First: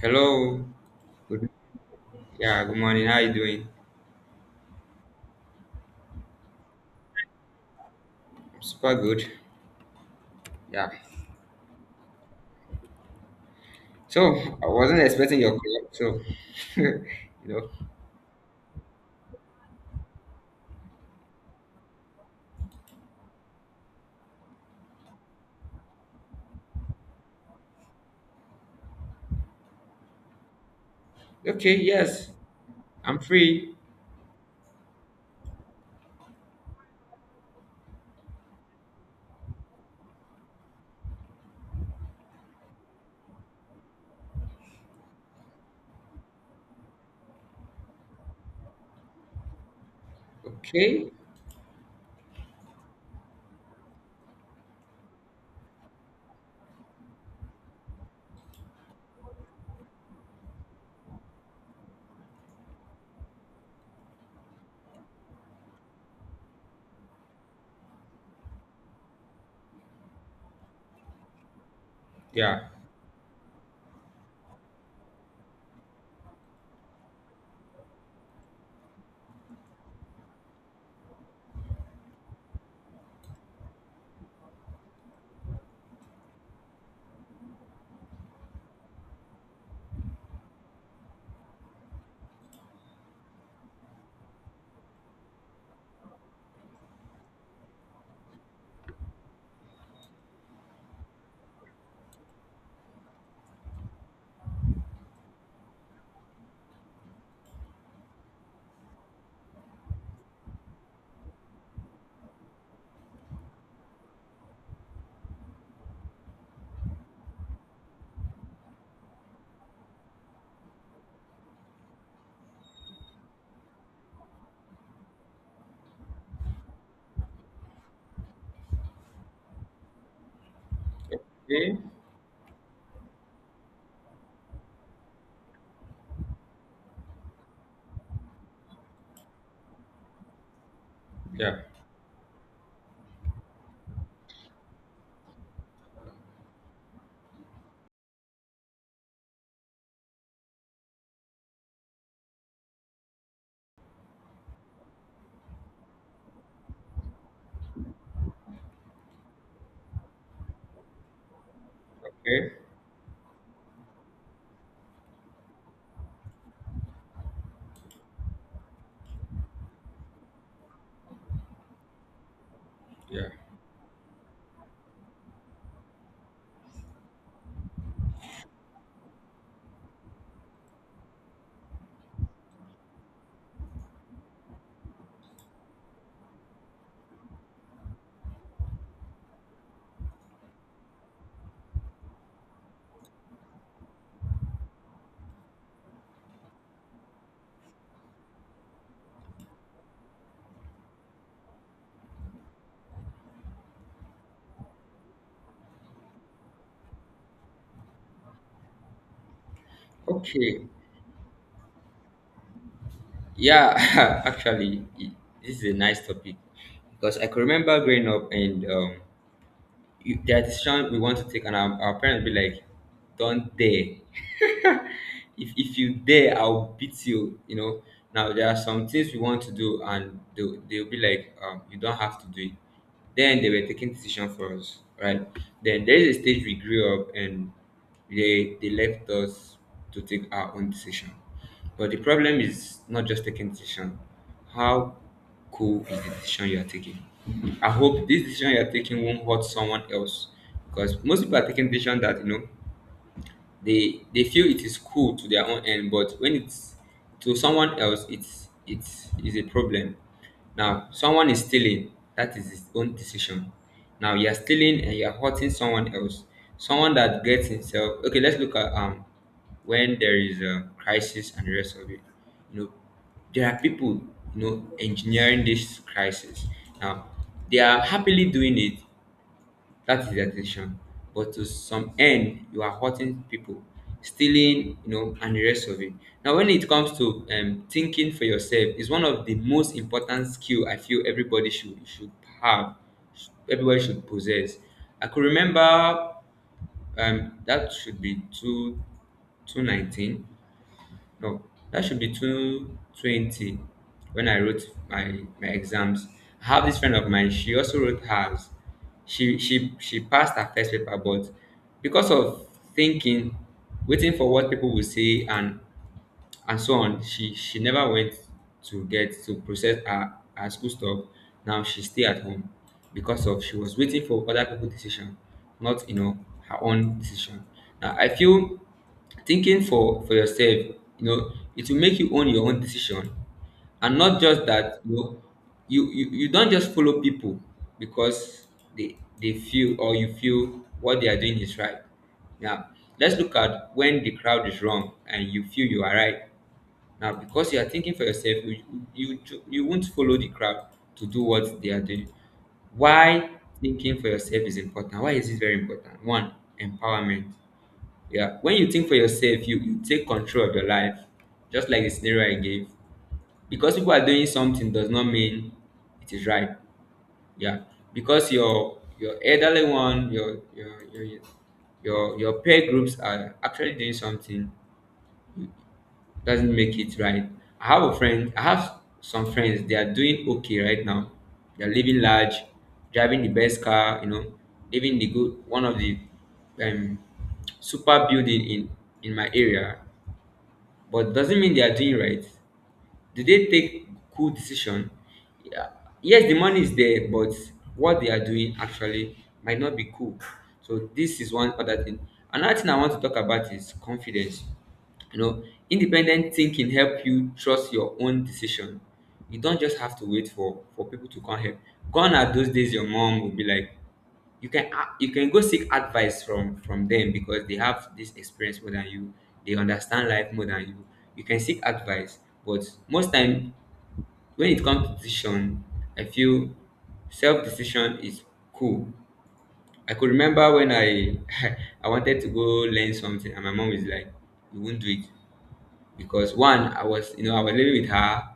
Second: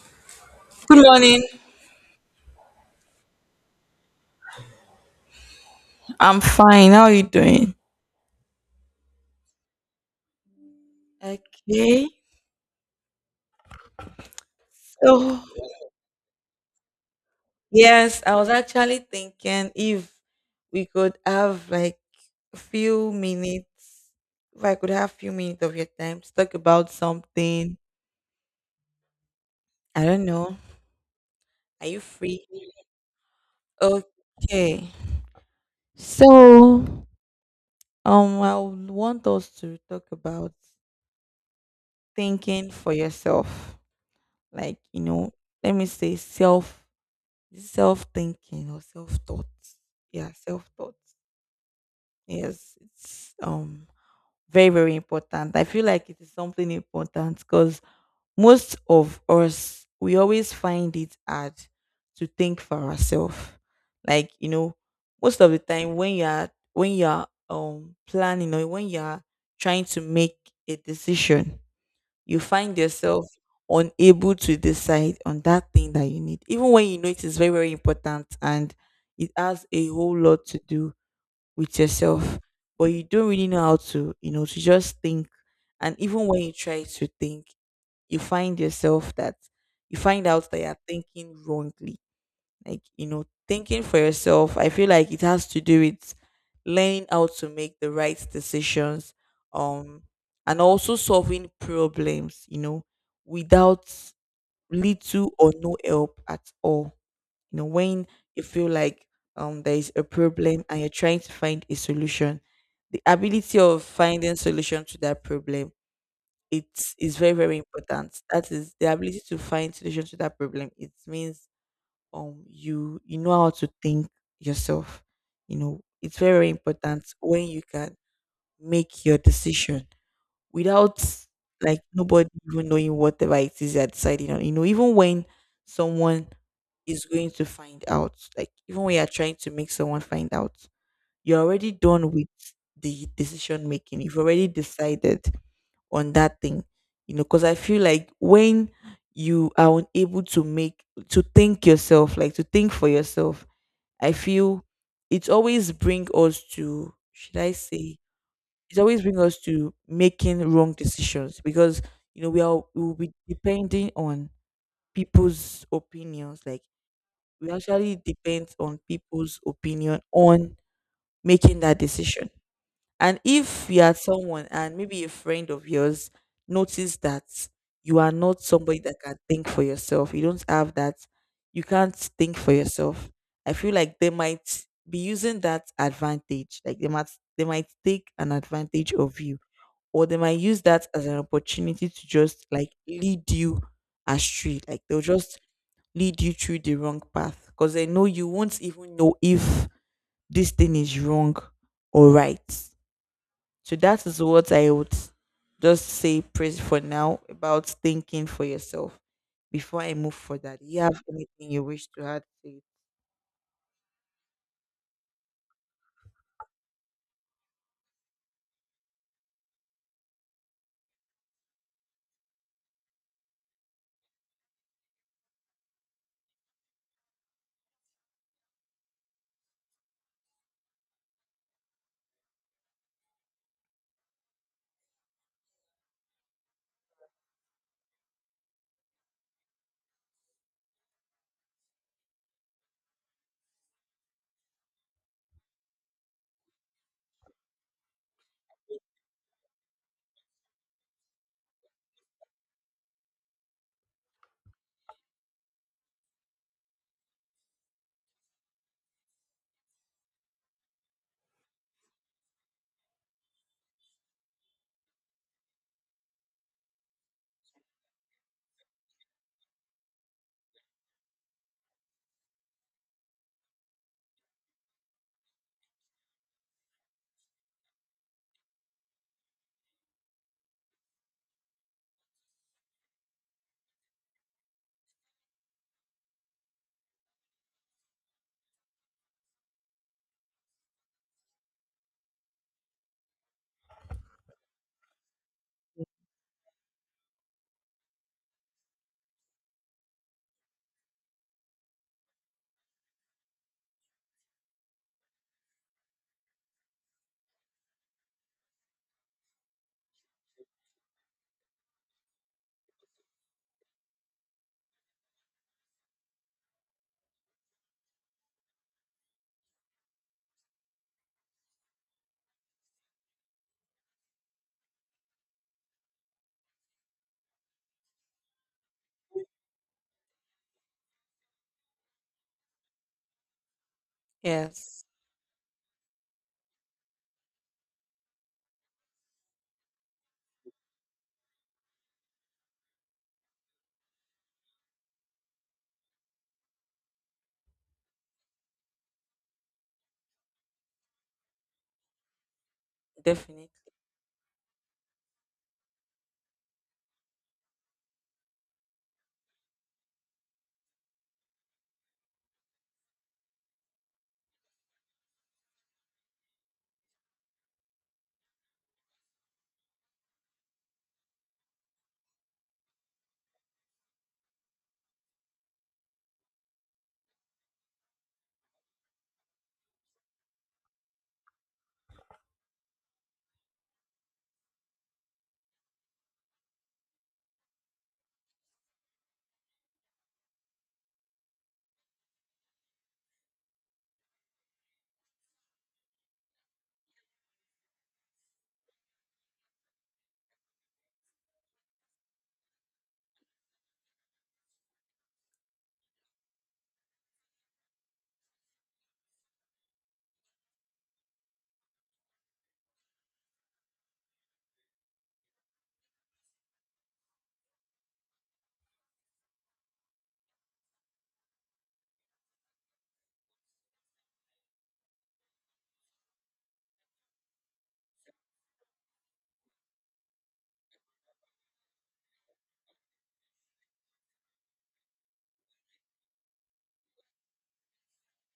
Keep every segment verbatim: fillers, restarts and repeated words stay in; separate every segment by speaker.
Speaker 1: Hello.
Speaker 2: Good morning.
Speaker 1: Good. Yeah. Good morning. How you doing?
Speaker 2: I'm fine. How are you doing?
Speaker 1: I'm super good. Yeah.
Speaker 2: Okay.
Speaker 1: So I wasn't expecting
Speaker 2: So,
Speaker 1: your call. So you know.
Speaker 2: yes, I was actually thinking if we could have like a few minutes, if I could have few minutes of your time to talk about something. I don't know.
Speaker 1: Okay.
Speaker 2: Are you
Speaker 1: Yes.
Speaker 2: free?
Speaker 1: I'm free.
Speaker 2: Okay. So, um, I would want us to talk about thinking for yourself. Like, you know, let me say self self thinking or self thought. Yeah, self thought.
Speaker 1: Okay.
Speaker 2: Yes, it's um very, very important. I feel like it is something important because most of us, we always find it hard to think for ourselves. Like you know, most of the time when you are when you are um planning or when you are trying to make a decision, you
Speaker 1: Yeah.
Speaker 2: find yourself unable to decide on that thing that you need, even when you know it is very, very important and it has a whole lot to do with yourself, but you don't really know how to, you know, to just think. And even when you try to think, you find yourself that you find out that you're thinking wrongly. like you know thinking for yourself, I feel like it has to do with learning how to make the right decisions, um and also solving problems, you know without little or no help at all. You know when you feel like um there is a problem and you're trying to find a solution, the ability of finding solution to that problem, it is very, very important. That is, the ability to find solution to that problem it means um you you know how to think yourself. You know, it's very, very important when you can make your decision without,
Speaker 1: Okay.
Speaker 2: like, nobody even knowing whatever it is you're deciding on. You know, even when someone is going to find out, like even when you're trying to make someone find out, you're
Speaker 1: Yeah.
Speaker 2: already done with the decision making. You've already decided on that thing. You know, because I feel like when you are unable to make, to think yourself like to think for yourself, I feel it always bring us to, should I say it always bring us to making wrong decisions, because you know we
Speaker 1: Okay.
Speaker 2: are we will be depending on people's opinions. Like, we actually depend on people's opinion on making that decision. And
Speaker 1: Yeah.
Speaker 2: if you are someone and maybe a friend of yours notice that you are not somebody that can think for yourself, you don't have that, you can't think for yourself, I feel like they might be using that advantage. Like they might, they might take an advantage of you. Or they might use that as an opportunity to just like lead you astray. Like they'll just lead you through the wrong path, because they know you won't even know if this thing is wrong or right. So that is what I would just say praise for now about thinking for yourself before I move further. Do
Speaker 1: Okay.
Speaker 2: you have anything you wish to add to it?
Speaker 1: Yeah. Actually, i- this is a nice topic because I could remember growing up and um, you, there are decisions we want to take, and our, our parents be like, "Don't dare." if if you dare, I'll beat you you know Now there are some things we want to do, and they they'll be like, um, you don't have to do it. Then they were taking decision for us, right? Then there is a stage we grew up and they they left us to take our own decision. But the problem is not just taking decision. How cool is the decision you are taking? I hope this decision you are taking won't hurt someone else, because most people are taking decision that, you know they they feel it is cool to their own end, but when it's to someone else, it's it's is a problem. Now someone is stealing. That is his own decision. Now you're stealing and you're hurting someone else. Someone that gets himself. Okay, let's look at um when there is a crisis and the rest of it. you know there are people you know engineering this crisis. Now they are happily doing it. That is their decision. But to some end, you are hurting people, stealing, you know, and the rest of it. Now, when it comes to um, thinking for yourself, is one of the most important skill I feel everybody should should have, sh- everybody should possess. I could remember um, that should be two two nineteen. No, that should be two twenty when I wrote my, my exams. I have this friend of mine, she also wrote hers. She, she, she passed her first paper, but because of thinking, waiting for what people will say, and and so on, she she never went to get to process her her school stuff. Now she stay at home because of she was waiting for other people decision, not you know her own decision. Now I feel thinking for for yourself, you know it will make you own your own decision. And not just that
Speaker 2: Yes,
Speaker 1: you know you you, you don't just follow people because they they feel or you feel what they are doing is right. Now let's look at when the crowd is wrong and you feel you are right. Now, because you are thinking for yourself, you you you you won't follow the crowd to do what they are doing. Why
Speaker 2: definitely.
Speaker 1: thinking for yourself is important? Why is this very important? One, empowerment. Yeah, when you think for yourself, you you take control of your life, just like the scenario I gave. Because people are doing something does not mean it is right. Yeah, because your your elderly one, your your your your your peer groups are actually doing something doesn't make it right. I have a friend, I have some friends, they are doing okay right now. They're living large, driving the best car, you know, living the good one of the um super building in in my area. But doesn't mean they are doing right. Do they take cool decision? Yeah, yes, the money is there, but what they are doing actually might not be cool. So this is one other thing. Another thing I want to talk about is confidence. you know independent thinking help you trust your own decision. You don't just have to wait for for people to come help. Gone are those days your mom will be like, you can a- you can go seek advice from from them because they have this experience more than you. They understand life more than you. You can seek advice, but most time when it comes to decision, I feel self decision is cool. I could remember when I I wanted to go learn something, and my mom is like, you won't do it. Because one, i was you know i was living with her,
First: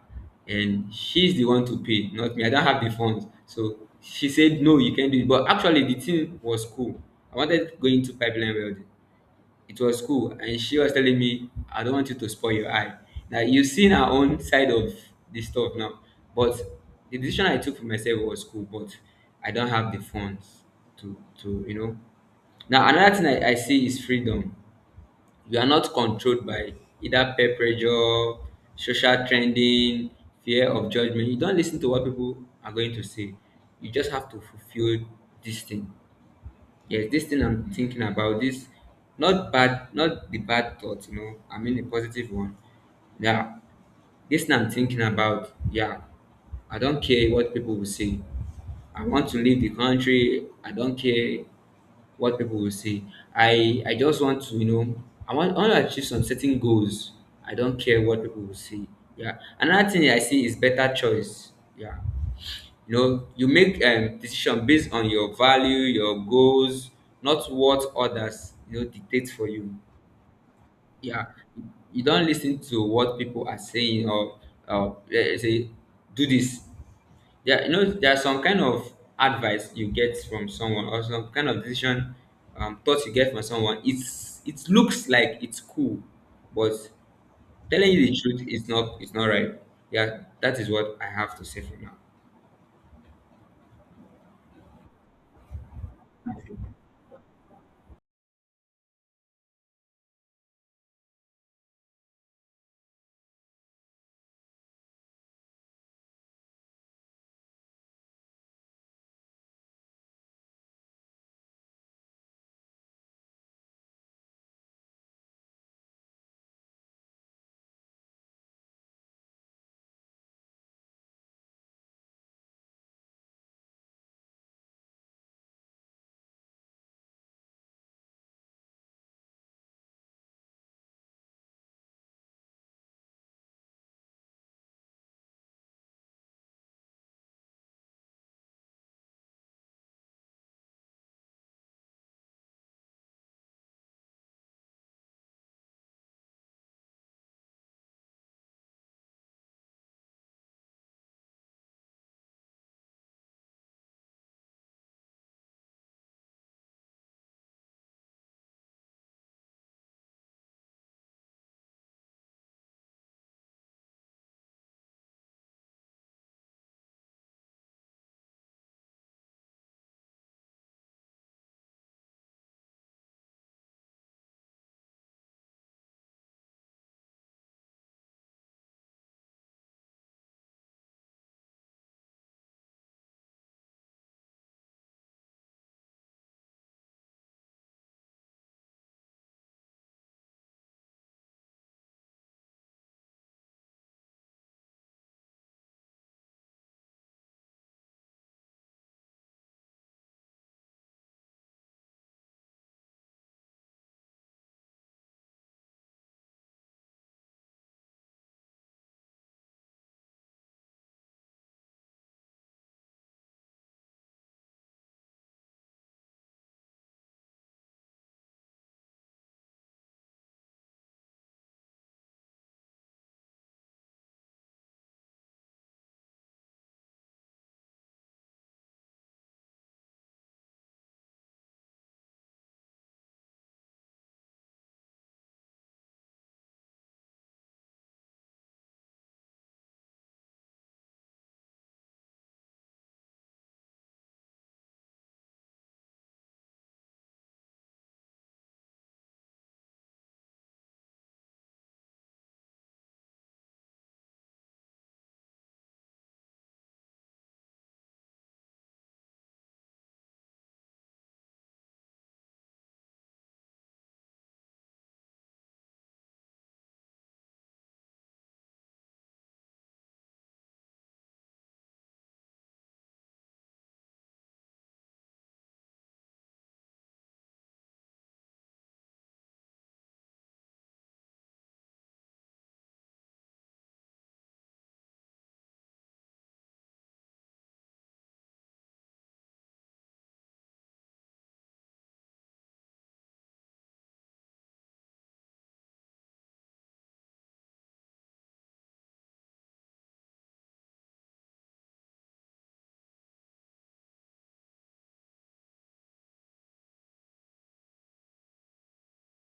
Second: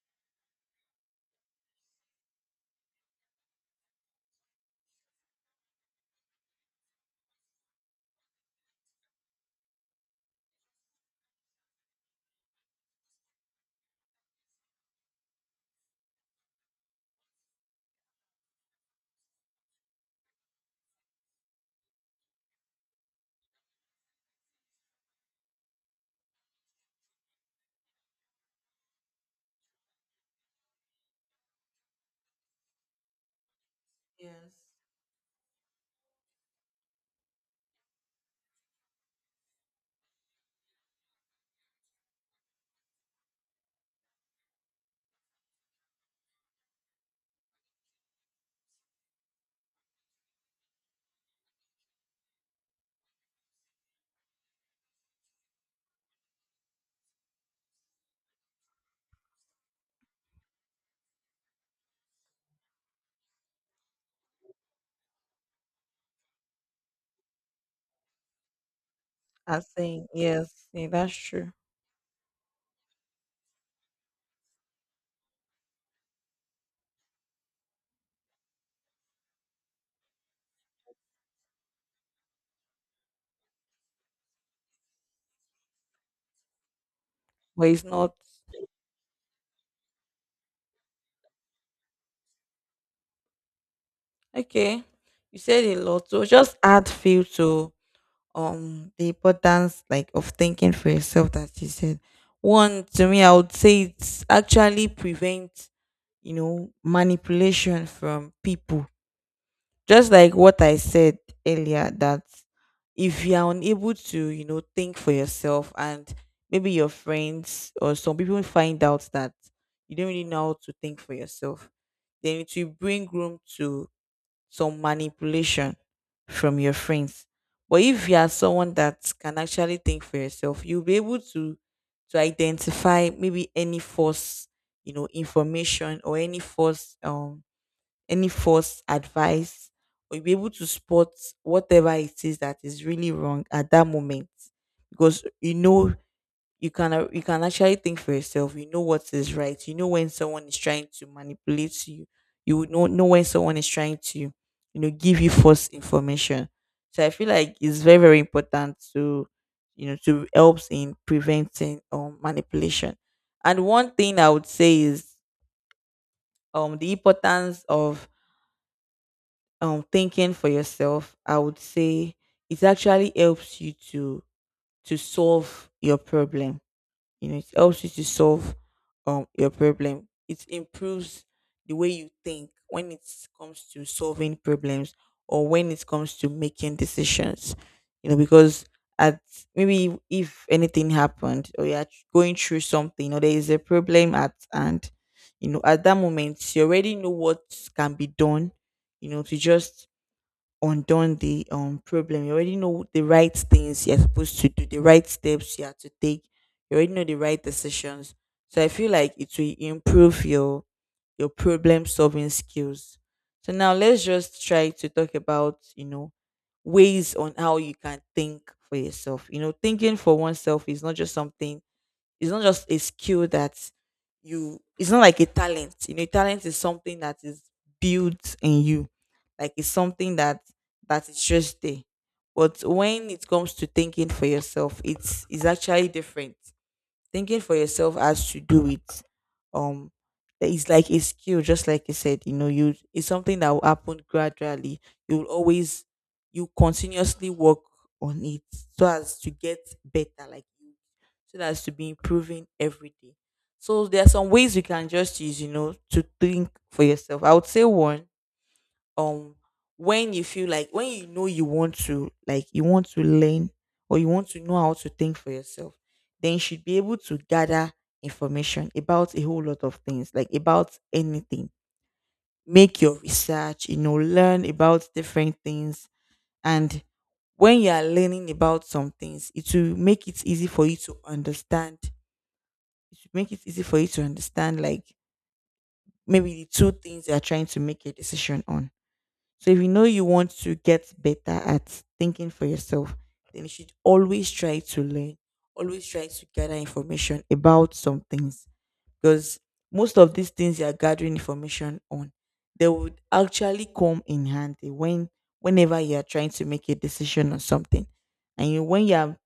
Speaker 1: and she's the one to pay, not me, I don't have the funds. So she said no, you can't do it, but actually the thing was cool. I wanted to go into pipeline welding. It was cool, and she was telling me, I don't want you to spoil your eye. Now you've seen our own side of this stuff now. But the decision I took for myself was cool, but I don't have the funds to to you know Now another thing i, I see is freedom. We are not controlled by either peer pressure, social trending, fear of judgment. You don't lis ten to what people are going to say. You just have to
Speaker 2: Yes.
Speaker 1: fulfill this thing. Yes, this thing I'm thinking about, this not bad, not the bad thought, you know, I mean the positive one. Yeah, this thing I'm thinking about, yeah, I don't care what people will say. I want to leave the country. I don't care what people will say. I I just want to, you know, I want, I want to achieve some certain goals. I don't care what people will say. Yeah. Another thing I see is better choice. Yeah. You know, you make um, decision based on your value, your goals, not what others you know dictate for
Speaker 2: I'm
Speaker 1: you.
Speaker 2: saying yes, yeah, that's
Speaker 1: Yeah,
Speaker 2: true.
Speaker 1: you don't listen to what people are saying or or eh, eh, say do this. Yeah, you know, there are some kind of advice you get from someone, or some kind of decision, um, thoughts you get from someone. It's it looks like it's cool, but
Speaker 2: But it's
Speaker 1: telling you
Speaker 2: not.
Speaker 1: the truth is not, it's not right. Yeah, that is what I have to say for now.
Speaker 2: Okay. You said a lot, so just add feel to um the importance, like, of thinking for yourself that you said. One, to me, I would say it's actually prevent, you know manipulation from people. Just like what I said earlier, that if you are unable to, you know, think for yourself, and maybe your friends or some people find out that you don't really know how to think for yourself, then it will bring room to some manipulation from your friends. But if you are someone that can actually think for yourself, you'll be able to to identify maybe any false, you know, information, or any false um any false advice, or you'll be able to spot whatever it is that is really wrong at that moment. Because you know, you can a- you can actually think for yourself, you know what is right, you know when someone is trying to manipulate you. You would know, know when someone is trying to, you know, give you false information. So I feel like it's very, very important to, you know to helps in preventing um manipulation. And one thing I would say is, um the importance of um thinking for yourself, I would say it actually helps you to to solve your problem. You know, it helps you to solve um your problem. It improves the way you think when it comes to solving problems, or when it comes to making decisions. You know, because at, maybe if anything happened, or you're going through something, or there is a problem at hand, you know, at that moment you already know what can be done, you know, to just undone the um problem. You already know the right things you're supposed to do, the right steps you have to take. You already know the right decisions. So I feel like it will improve your your problem solving skills. So now let's just try to talk about, you know, ways on how you can think for yourself. You know, thinking for oneself is not just something, it's not just a skill that, you it's not like a talent. You know, talent is something that is built in you. Like, it's something that that is just there. But when it comes to thinking for yourself, it's it's actually different. Thinking for yourself has to do with um that is like a skill, just like you said, you know, you it's something that will happen gradually. You will always, you continuously work on it so as to get better, like you, so that as to be improving every day. So there are some ways you can just use, you know, to think for yourself. I would say one, um when you feel like, when you know you want to like, you want to learn or you want to know how to think for yourself, then you should be able to gather information about a whole lot of things, like about anything. Make your research, you know, learn about different things. And when you are learning about some things, it will make it easy for you to understand. It will make it easy for you to understand like maybe the two things you are trying to make a decision on. So if you know you want to get better at thinking for yourself, then you should always try to learn, always try to gather information about some things, because most of these things you are gathering information on, they would actually come in handy when whenever you are trying to make a decision on something. And you, when you are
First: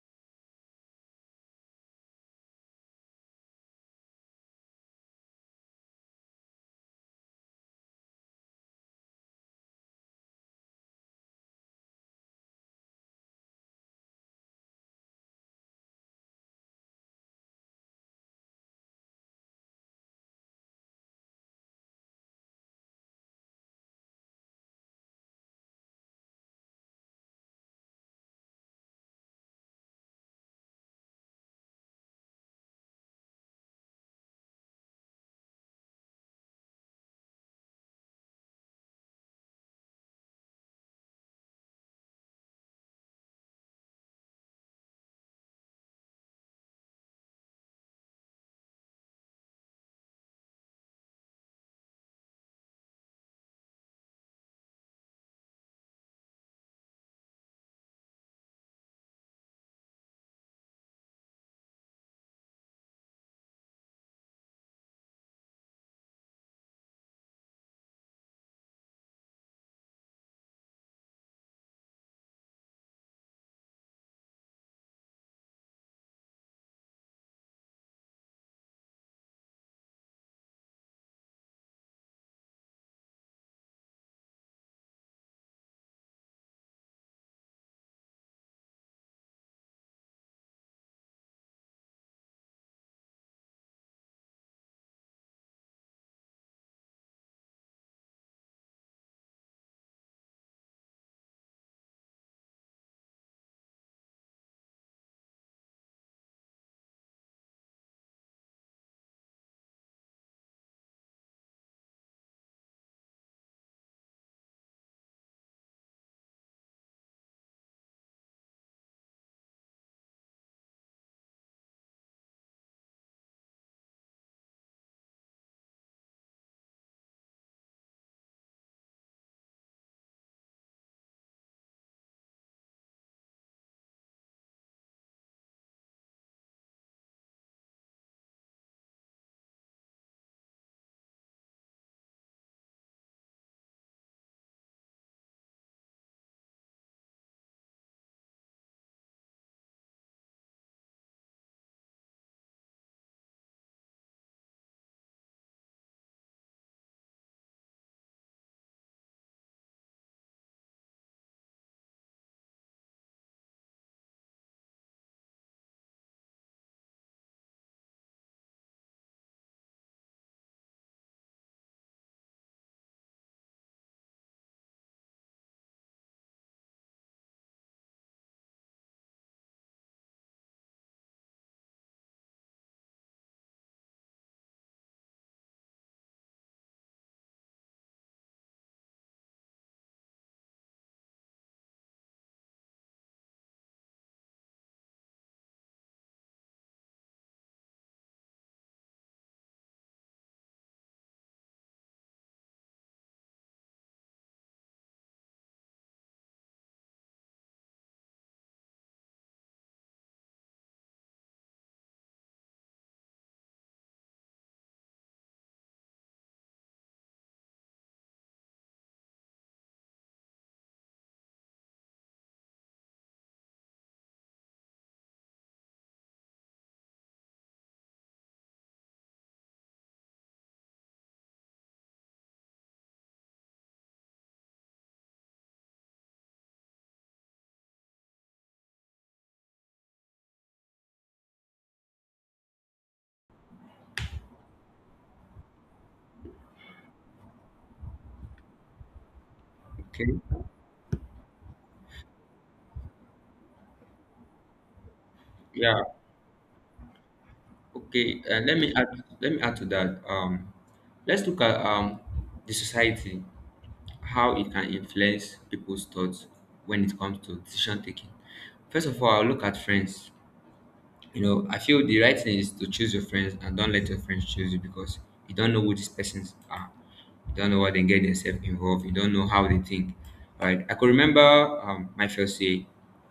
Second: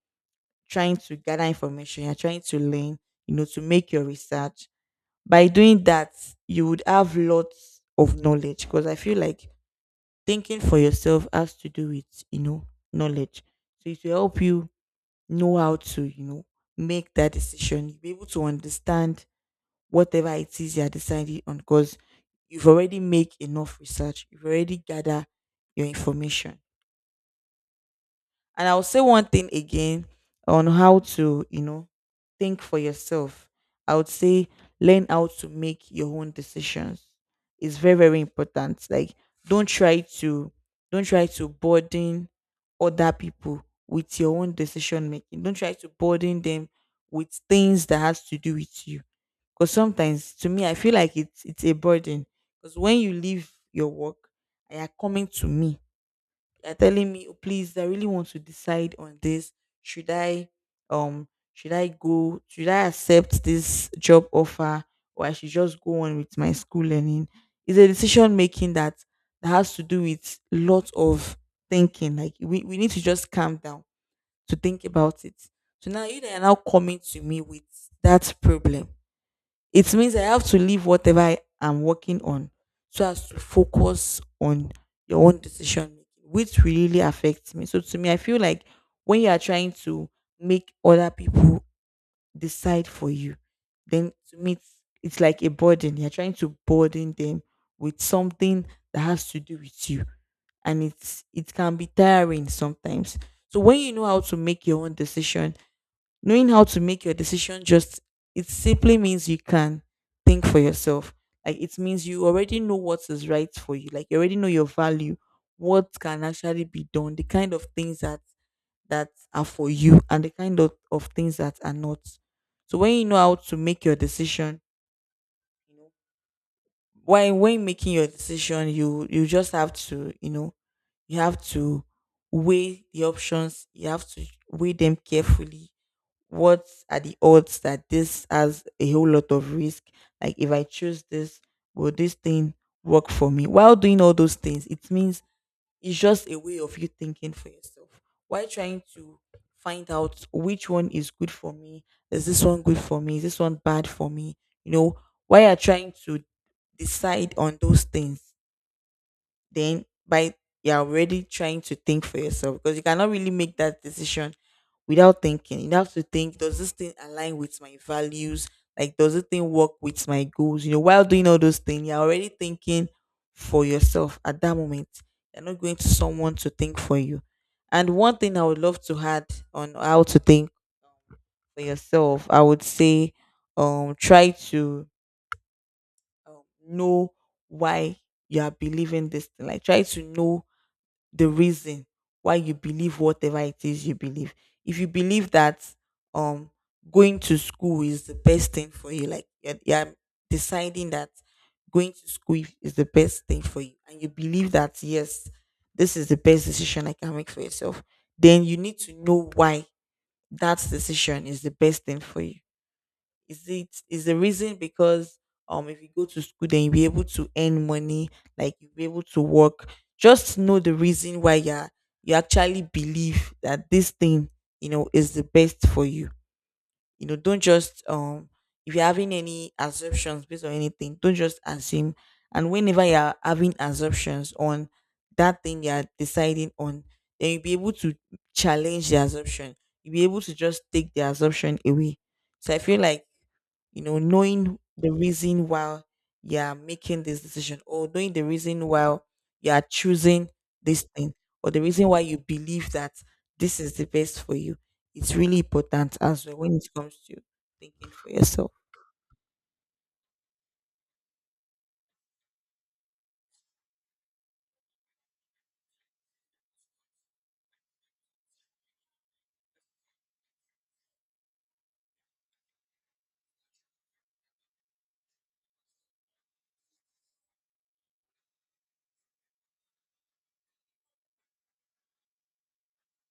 Speaker 2: trying to gather information, you're trying to learn, you know, to make your research. By doing that, you would have lots of knowledge, because I feel like thinking for yourself has to do with, you know, knowledge. So it will help you know how to, you know, make that decision. You'll be able to understand whatever it is you're deciding on, because you've already made enough research, you've already gathered your information. And I'll say one thing again on how to, you know, think for yourself. I would say learn how to make your own decisions. It's very, very important. Like, don't try to don't try to burden other people with your own decision making. Don't try to burden them with things that has to do with you. Because sometimes, to me, I feel like it's it's a burden. Because when you leave your work, and you are coming to me, they're telling me, "Oh, please, I really want to decide on this. Should I um should I go, should I accept this job offer, or I should just go on with my school learning?" It's a decision making that that has to do with lots of thinking. Like, we, we need to just calm down to think about it. So now you are now coming to me with that problem. It means I have to leave whatever I am working on so as to focus on your own decision making, which really affects me. So to me, I feel like when you are trying to make other people decide for you, then to me it's, it's like a burden. You're trying to burden them with something that has to do with you. And it's, it can be tiring sometimes. So when you know how to make your own decision, knowing how to make your decision just, it simply means you can think for yourself. Like, it means you already know what is right for you. Like, you already know your value, what can actually be done, the kind of things that that are for you, and the kind of, of things that are not. So when you know how to make your decision, you know, when when making your decision, you you just have to, you know, you have to weigh the options. You have to weigh them carefully. What are the odds that this has a whole lot of risk? Like, if I choose this, will this thing work for me? While doing all those things, it means it's just a way of you thinking for yourself. Why trying to find out which one is good for me? Is this one good for me? Is this one bad for me? You know, why are trying to decide on those things? Then by you're already trying to think for yourself, because you cannot really make that decision without thinking. You have to think, does this thing align with my values? Like, does this thing work with my goals? You know, while doing all those things, you're already thinking for yourself at that moment. You're not going to someone to think for you. And one thing I would love to add on how to think for yourself, I would say, um, try to um, know why you are believing this thing. Like, try to know the reason why you believe whatever it is you believe. If you believe that um going to school is the best thing for you, like you're, you're deciding that going to school is is the best thing for you, and you believe that yes, this is the best decision I can make for yourself, then you need to know why that decision is the best thing for you. Is it, is the reason because um if you go to school, then you'll be able to earn money, like you'll be able to work. Just know the reason why you're you actually believe that this thing, you know, is the best for you. You know, don't just um if you're having any assumptions based on anything, don't just assume. And whenever you're having assumptions on that thing you're deciding on, then you'll be able to challenge the assumption. You'll be able to just take the assumption away. So I feel like, you know, knowing the reason why you're making this decision, or knowing the reason why you're
Speaker 1: Okay.
Speaker 2: choosing this thing, or the reason why you believe that this is the best for you. It's really
Speaker 1: Yeah.
Speaker 2: important as well when it comes to thinking for
Speaker 1: Okay, uh,
Speaker 2: yourself.
Speaker 1: let me add let me add to that. Um, let's look at um, the society, how it can influence people's thoughts when it comes to decision taking. First of all, I'll look at friends. You know, I feel the right thing is to choose your friends and don't let your friends choose you, because you don't know who these persons are. You don't know what they get themselves involved. You don't know how they think. Right? I could remember um, my first day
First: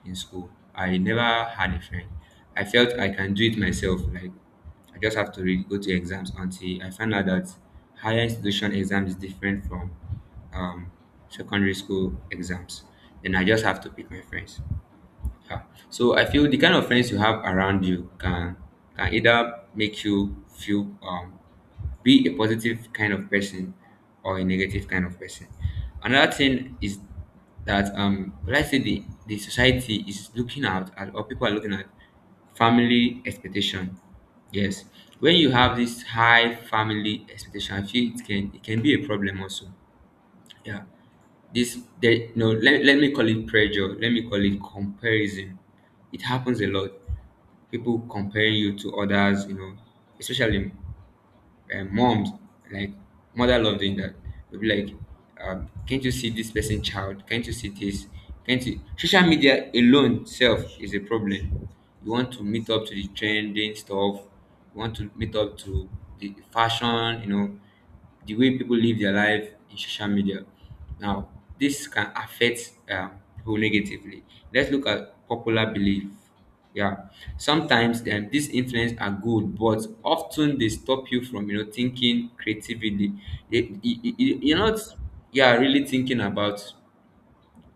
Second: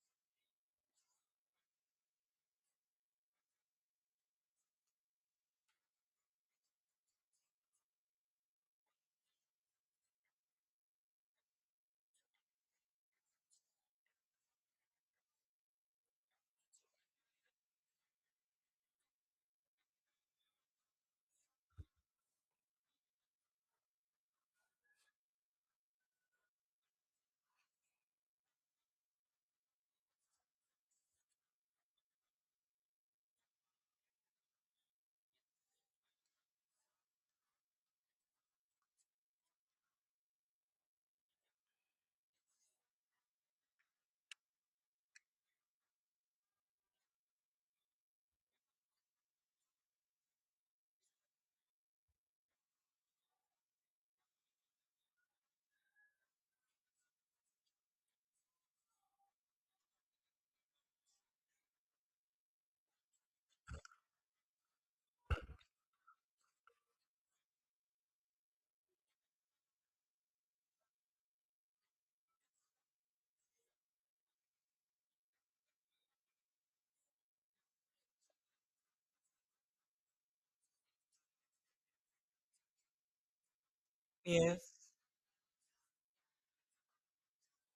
Speaker 1: in school. I never had a friend. I felt I can do it myself. Like, I just have to read, go to exams, until I found out that higher institution exam is different from um, secondary school exams. Then I just have to pick my friends. Yeah. So I feel the kind of friends you have around you can can either make you feel um, be a positive kind of person or a negative kind of person. Another thing is that um let's say the, the society is looking out at, or people are looking at, family expectation. Yes. When you have this high family expectation, I feel it can it can be a problem also. Yeah, this there no let, let me call it pressure, let me call it comparison. It happens a lot, people comparing you to others you know especially uh, moms. Like, mother love doing that. They'll be like, um, can't you see this person child, can't you see this can't you social media alone self is a problem. You want to meet up to the trending stuff. You want to meet up to the fashion you know the way people live their life in social media. Now, this can affect um, people negatively. Let's look at popular belief. Yeah, sometimes um, these influence are good, but often they stop you from, you know thinking creatively. They- you- you- you- You're
Speaker 2: Yes.
Speaker 1: not, yeah, really thinking about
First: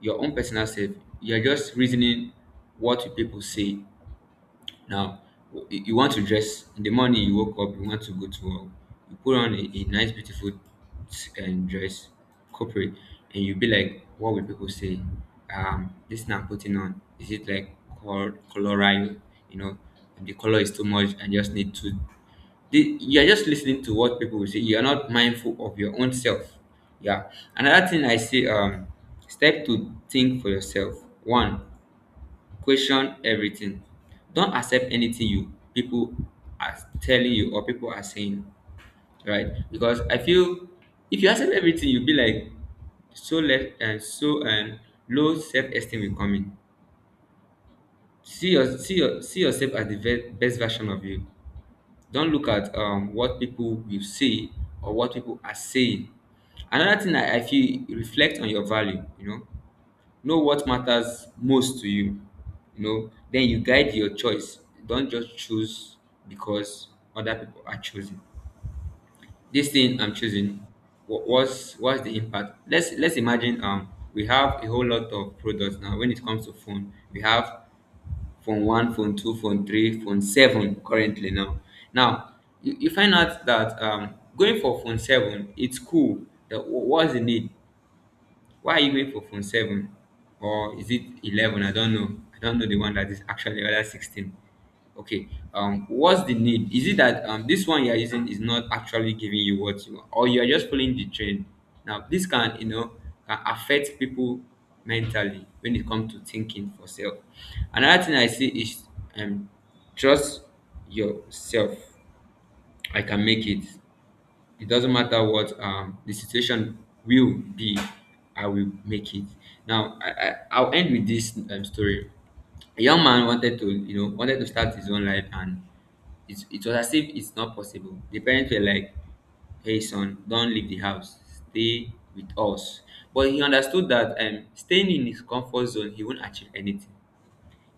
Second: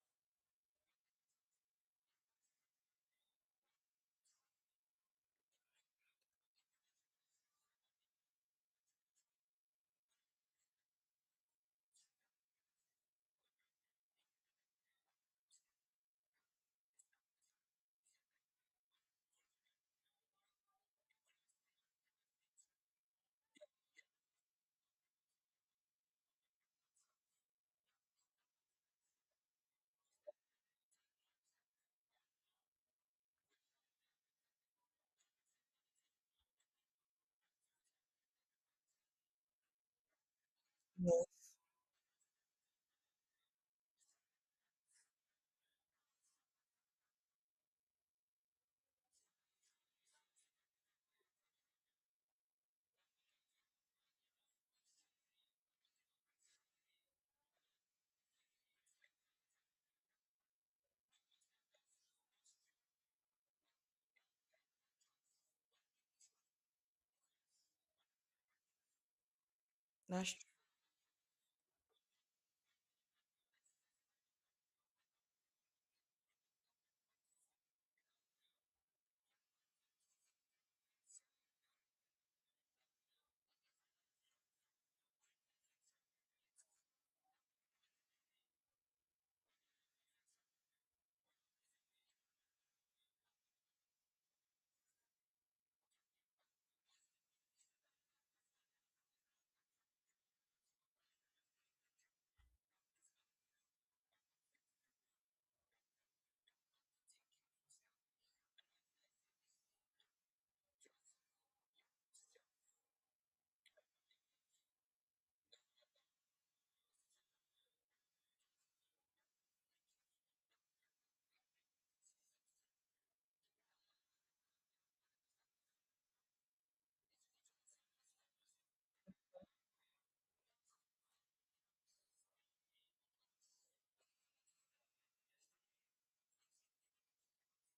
Speaker 1: your own personal self. You're just reasoning what will people say. Now, w- you you want to dress in the morning. You woke up. You want to go to work. You put on a, a nice, beautiful s- and dress, corporate, and you be like, what will people say? Um, this now putting on is it like col- colorado? You know, the color is too much. I just need to. The, you are just listening to what people will say. You are not mindful of your own self. Yeah. Another thing I say, um, step to think for yourself. One, question everything. Don't accept anything you people are telling you or people are saying, right? Because I feel if you
Speaker 2: Yes.
Speaker 1: accept everything, you'll be like so left and so, um, low self-esteem will come in. See your see your see yourself as the ve- best version of you. Don't look at um what people will say or what people are saying. Another thing i, I feel, reflect on your value, you know know what matters most to you, you know, then you guide your choice. Don't just choose because other people are choosing this thing I'm
Speaker 2: That's
Speaker 1: choosing. What, what's what's the impact? Let's let's imagine, um we have a whole lot of products. Now when it comes to phone, we have phone one, phone two, phone three, phone seven currently. Now now you, you find out that um going for phone seven, it's cool. The- wh- what's the need? Why are you going for phone seven? Or is it eleven? I don't know. I don't know the one that is actually rather sixteen. Okay. Um, what's the need? Is it that um this one you are using is not actually giving you what you want, or you are just following the trend? Now this can, you know, can affect people mentally when it comes to thinking for self. Another thing I see is um trust yourself. I can make it. It doesn't matter what um, the situation will be, I will make it. Now i, I i'll end with this um, story. A young man wanted to you know wanted to start his own life, and it, it was as if it's not possible. The parents were like, hey son, don't leave the house, stay with us. But he understood that um, staying in his comfort zone, he won't achieve anything.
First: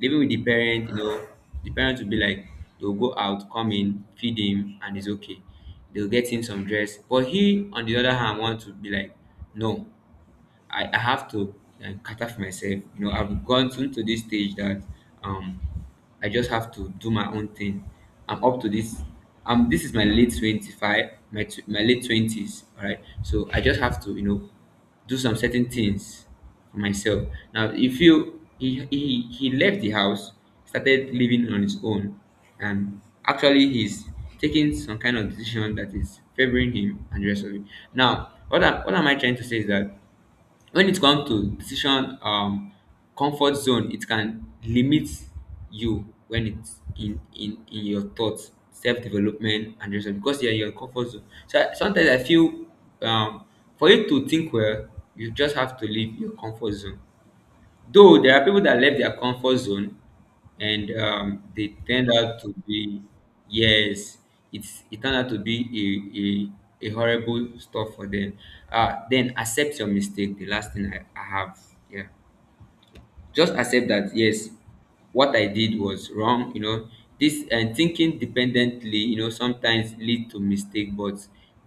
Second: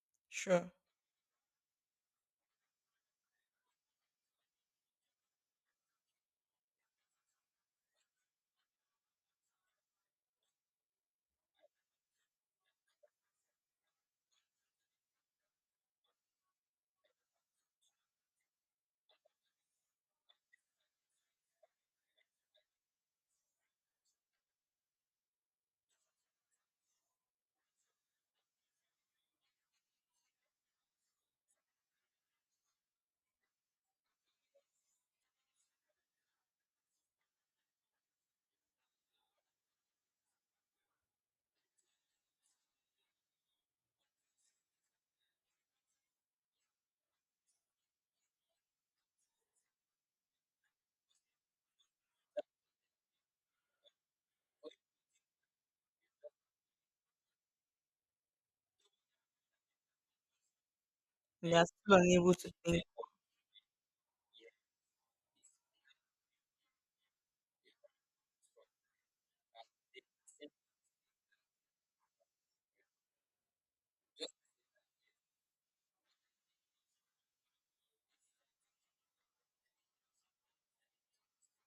Speaker 1: Living with the
Speaker 2: sure.
Speaker 1: parent, you know, the parent will be like, they'll go out, come in, feed him, and it's okay. They'll get him some dress, but he on the other hand want to be like, no, I, I have to um, cater for myself. You know, I've gone to, to this stage that um, I just have to do my own thing. I'm up to this. Um, this is my late twenty five, my tw- my late twenties. All right, so I just have to, you know, do some certain things for myself. Now he feel he he, he left the house, started living on his own, and actually he's taking some kind of decision that is favoring him and the rest of it. Now, what am, what am I trying to say is that when it comes to decision, um comfort zone, it can limit you when it's in in in your thoughts, self-development, and yourself, because you're in your comfort zone. So I, sometimes I feel um for you to think well, you just have to leave your comfort zone. Though there are people that left their comfort zone and um
Speaker 2: We are
Speaker 1: they
Speaker 2: still
Speaker 1: turned
Speaker 2: unable
Speaker 1: out
Speaker 2: to
Speaker 1: to
Speaker 2: think.
Speaker 1: be. Yes. It's, it turned out to be a a, a horrible stuff for them. Uh then accept your mistake, the last thing i, I have. Yeah. Just accept that yes, what I did was wrong, you know. This and thinking dependently, you know, sometimes lead to mistake. But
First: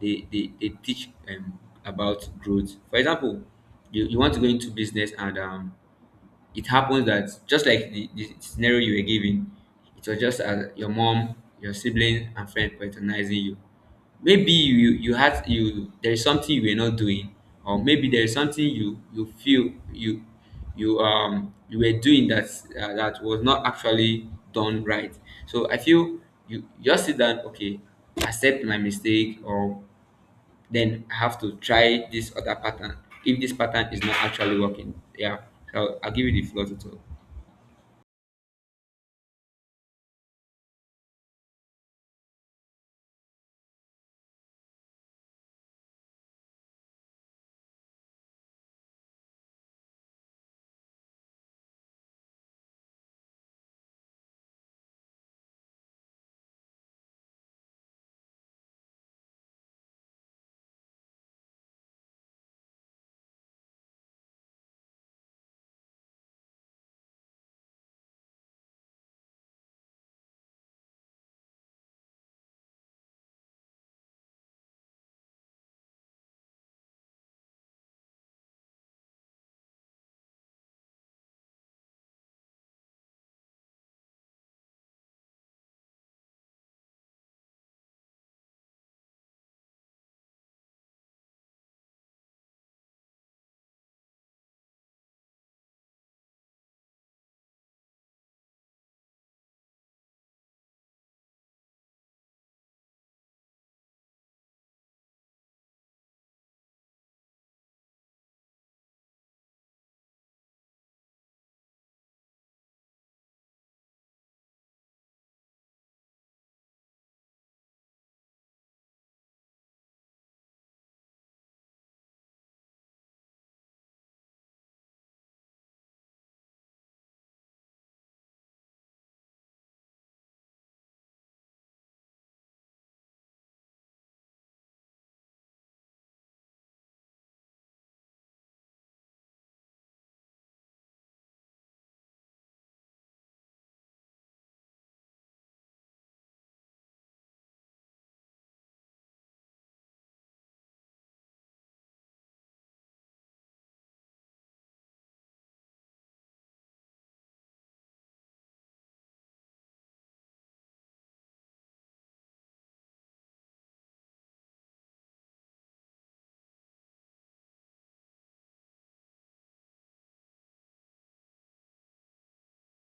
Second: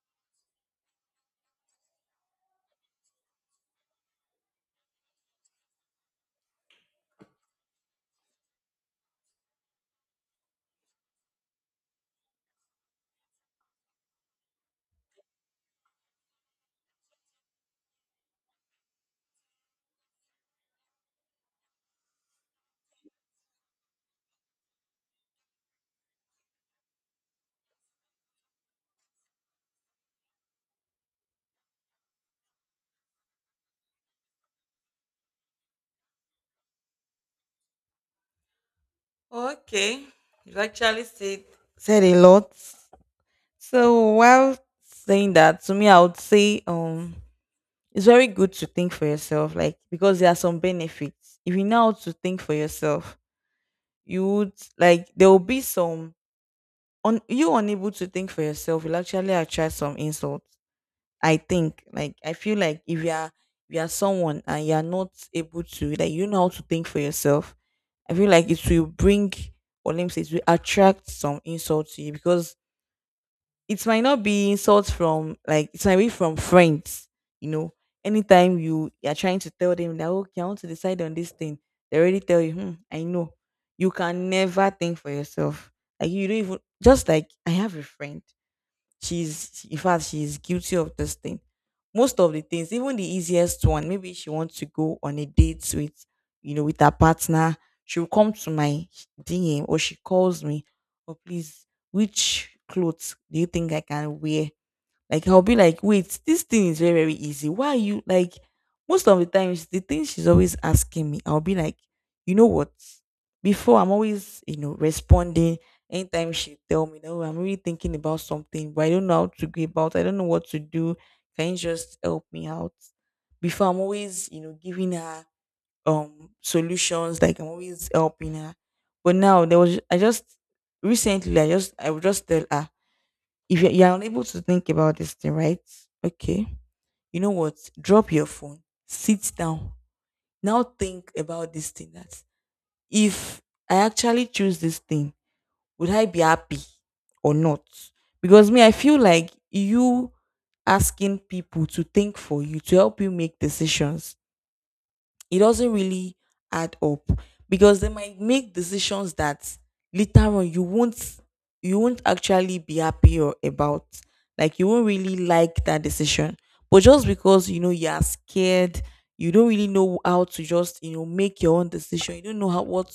Speaker 1: they they, they teach um, about growth, for example. You, you want to go into business, and um it happens that just like the, the scenario you were given, it was just as your mom, your sibling, and friend patronizing you. Maybe you you had you there is something you were not doing, or maybe there is something you you feel you you um you were doing, that uh, that was not actually done right. So I feel you just sit down, okay, accept my mistake, or then I have to try this other pattern, if this pattern is not actually working. Yeah. So I'll give you the floor to talk.
Speaker 2: Okay. You've actually said said a lot. So while saying that, to me, I would say, um, it's very good to think for yourself, like, because there are some benefits. If you know how to think for yourself, you would like there will be some on you unable to think for yourself will actually attract some insults. I think, like, I feel like if you are if you are someone and you are not able to, like, you know how to think for yourself, I feel like it will bring, or let me say it will attract some insult to you, because it might not be insults from, like, it might be from friends, you know. Anytime you you are trying to tell them that, okay, I want to decide on this thing, they already tell you, hmm, I know. You can never think for yourself. Like, you don't even, just like, I have a friend. She's in fact she's guilty of this thing. Most of the things, even the easiest one, maybe she wants to go on a date with, you know, with her partner. She'll come to my D M, or she calls me. Oh please, which clothes do you think I can wear? Like, I'll be like, wait, this thing is very, very easy. Why are you like most of the times the thing she's always asking me, I'll be like, you know what? Before, I'm always, you know, responding anytime she tell me, oh, I'm really thinking about something, but I don't know how to go about. I don't know what to do. Can you just help me out? Before, I'm always, you know, giving her um solutions, like, I'm always helping her. But now, there was I just recently I just I would just tell her, if you're, you're unable to think about this thing, right? Okay. You know what? Drop your phone. Sit down. Now think about this thing, that if I actually choose this thing, would I be happy or not? Because me, I feel like you asking people to think for you, to help you make decisions, it doesn't really add up, because they might make decisions that later on you won't you won't actually be happy or about, like, you won't really like that decision. But just because, you know, you are scared, you don't really know how to just, you know make your own decision. You don't know how, what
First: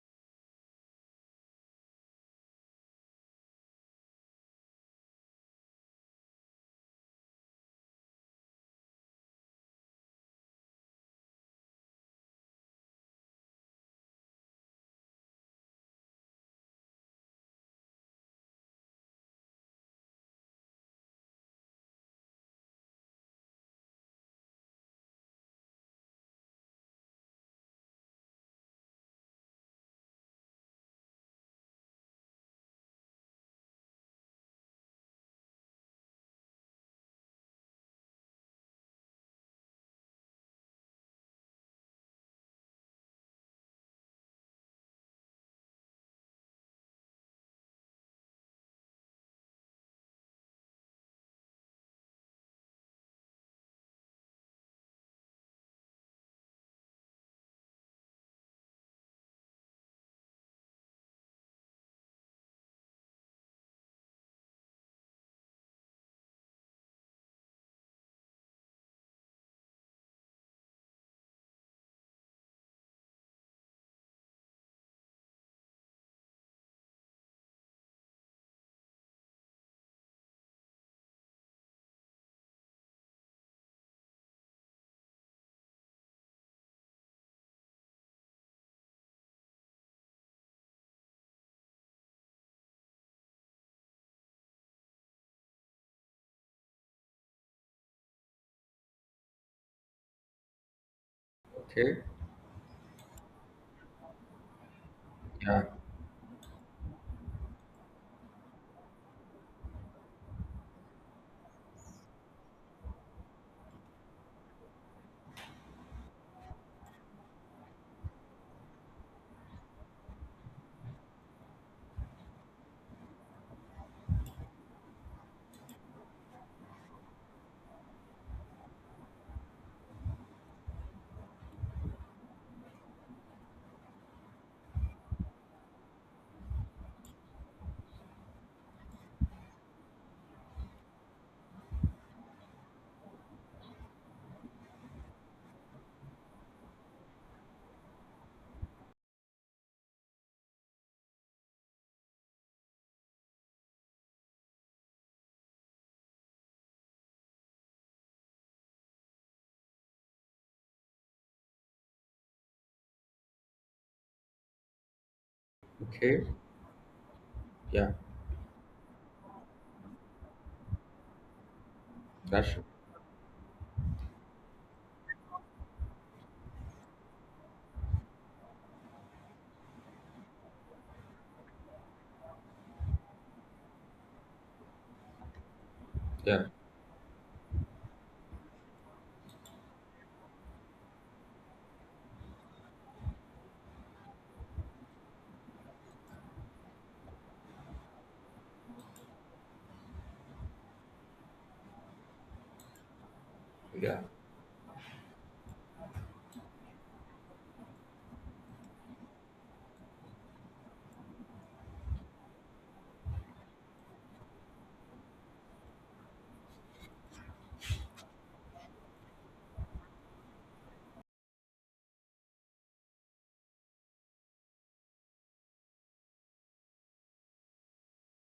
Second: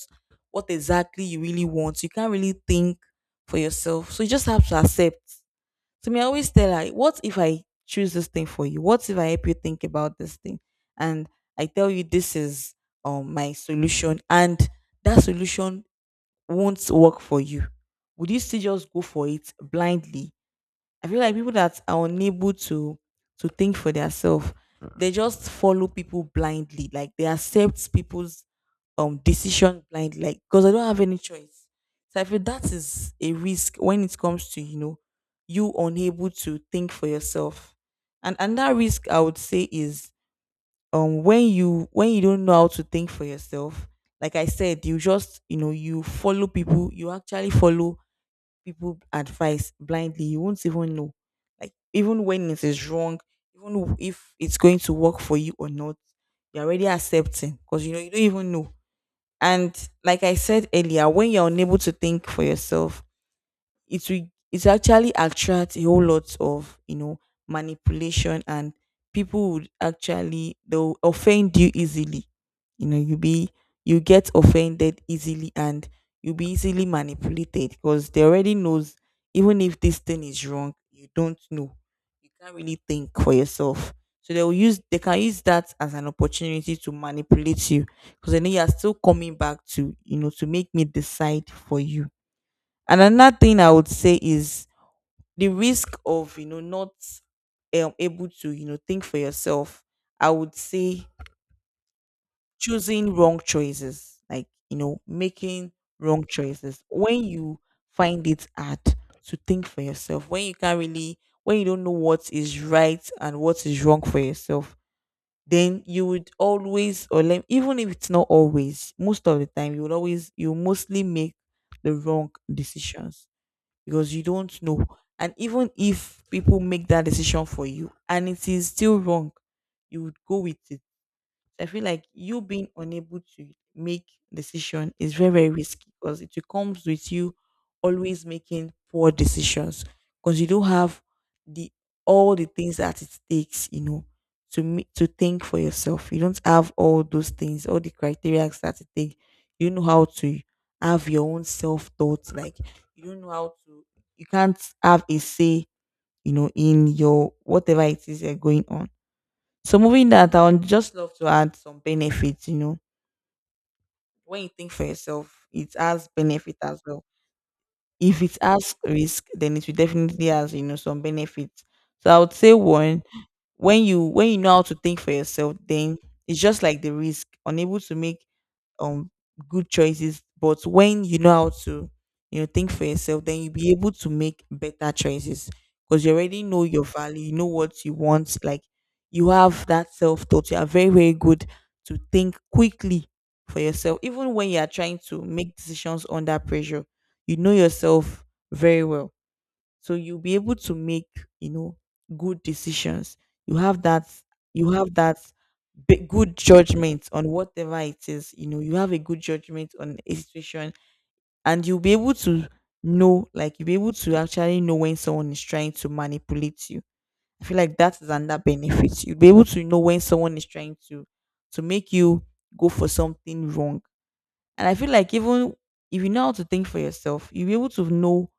Speaker 2: what exactly you really want. You can't really think for yourself, so you just have to accept. To me, I always tell her, what if I choose this thing for you? What if I help you think about this thing? And I tell you this is um my solution, and that solution won't work for you. Would you still just go for it blindly? I feel like people that are unable to to think for themselves, they just follow people blindly. Like, they accept people's um decision blindly, like, because I don't have any choice. So I feel that is a risk when it comes to, you know you unable to think for yourself. And and that risk, I would say, is um when you when you don't know how to think for yourself. Like I said, you just, you know you follow people. You actually follow people advice blindly. You won't even know. Like, even when it is wrong, even w- if it's going to work for you or not, you're already accepting because you know you don't even know. And like I said earlier, when you're unable to think for yourself, it will it actually attracts a whole lot of, you know manipulation. And people would actually, they'll offend you easily. You know, you be you get offended easily. And you'll be easily manipulated because they already knows, even if this thing is wrong, you don't know, you can't really think for yourself. So they will use they can use that as an opportunity to manipulate you, because I know you are still coming back to, you know to make me decide for you. And another thing I would say is the risk of, you know not, um, able to, you know think for yourself. I would say
Speaker 1: Okay.
Speaker 2: choosing wrong choices, like, you know
Speaker 1: Yeah.
Speaker 2: making wrong choices when you find it hard to think for yourself, when you can't really, when you don't know what is right and what is wrong for yourself. Then you would always, or lem- even if it's not always, most of the time you would always, you mostly make the wrong decisions, because you don't know. And even if people make that decision for you and it is still wrong, you would go with it. So I feel like you being unable to make decision is very, very risky, because it comes with you always making poor decisions, because you don't have the, all the things that it takes, you know, to me, to think for yourself. You don't have all those things, all the criteria that it takes. You don't know how to have your own self thoughts. Like, you don't know how to. You can't have a say, you know, in your whatever it is you're going on. So moving that, I would just love to add some benefits. You know, when you think for yourself, it has
Speaker 1: Okay.
Speaker 2: benefit as well.
Speaker 1: Yeah.
Speaker 2: If it has risk, then it will definitely has, you know some benefits. So I would say
Speaker 1: That's,
Speaker 2: one, when you when you know how to think for yourself, then it's just like the risk, unable to make um good choices. But when you know how to, you know think for yourself, then you'll be able to make better choices, because you
Speaker 1: yeah.
Speaker 2: already know your value, you know what you want, like you have that self-thought, you are very, very good to think quickly for yourself, even when you are trying to make decisions under pressure, you know yourself very well, so you'll be able to make, you know good decisions. You have
Speaker 1: Yeah.
Speaker 2: that, you have that b- good judgment on whatever it is, you know, you have a good judgment on a situation. And you'll be able to know, like, you'll be able to actually know when someone is trying to manipulate you. I feel like that is another benefit. You'll be able to know when someone is trying to to make you go for something wrong. And I feel like, even if you know how to think for yourself, you'll be able to know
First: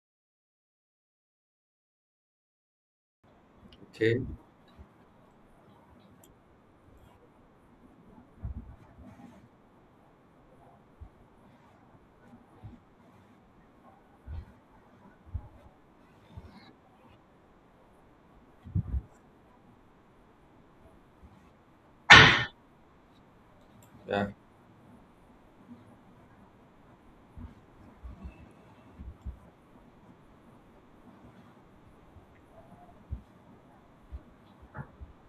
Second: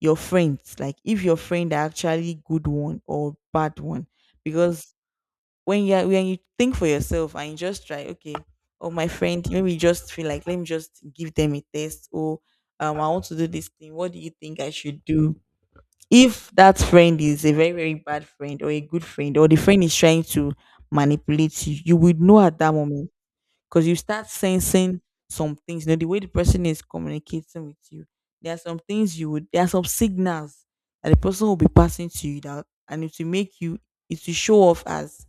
Speaker 2: your friends, like, if your friend are actually good one or bad one.
Speaker 1: Okay.
Speaker 2: Because when you are when you think for yourself, and you just try, okay, oh my friend, maybe you just feel like, let me just give them a test, or um I want to do this thing, what do you think I should do? If that friend is a very, very bad friend, or a good friend, or the friend is trying to manipulate you, you would know at that moment, because you start
Speaker 1: Yeah.
Speaker 2: sensing some things. You know, the way the person is communicating with you, there are some things you would, there are some signals that the person will be passing to you that, and it will make you, it will show off as,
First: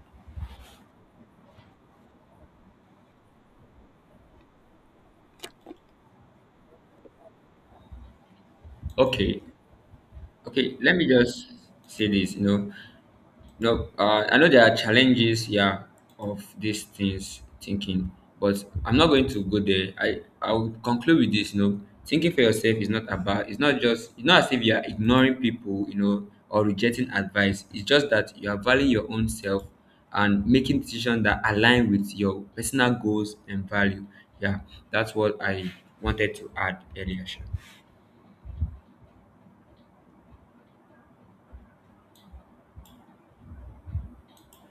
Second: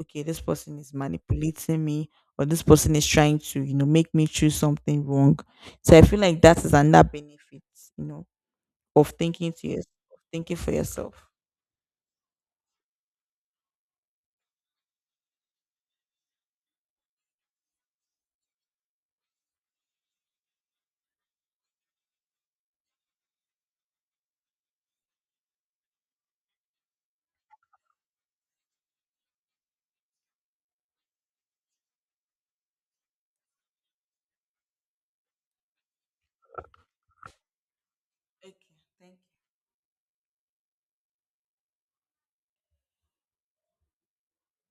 Speaker 2: okay, this person is manipulating me, or this person is trying to, you know, make me choose something wrong. So I feel like that is another benefit, you know, of
Speaker 1: Okay.
Speaker 2: thinking to yourself, thinking for
Speaker 1: Okay. Let me
Speaker 2: yourself.
Speaker 1: just say this, you know. No, uh, I know there are challenges, yeah, of these things thinking, but I'm not going to go there. I I'll conclude with this. You know, thinking for yourself is not about. It's not just. It's not as if you are ignoring people, you know, or rejecting advice. It's just that you are valuing your own self and making decisions that align with your personal goals and value. Yeah, that's what I wanted to add earlier. Sha.
Speaker 2: Okay, thank you.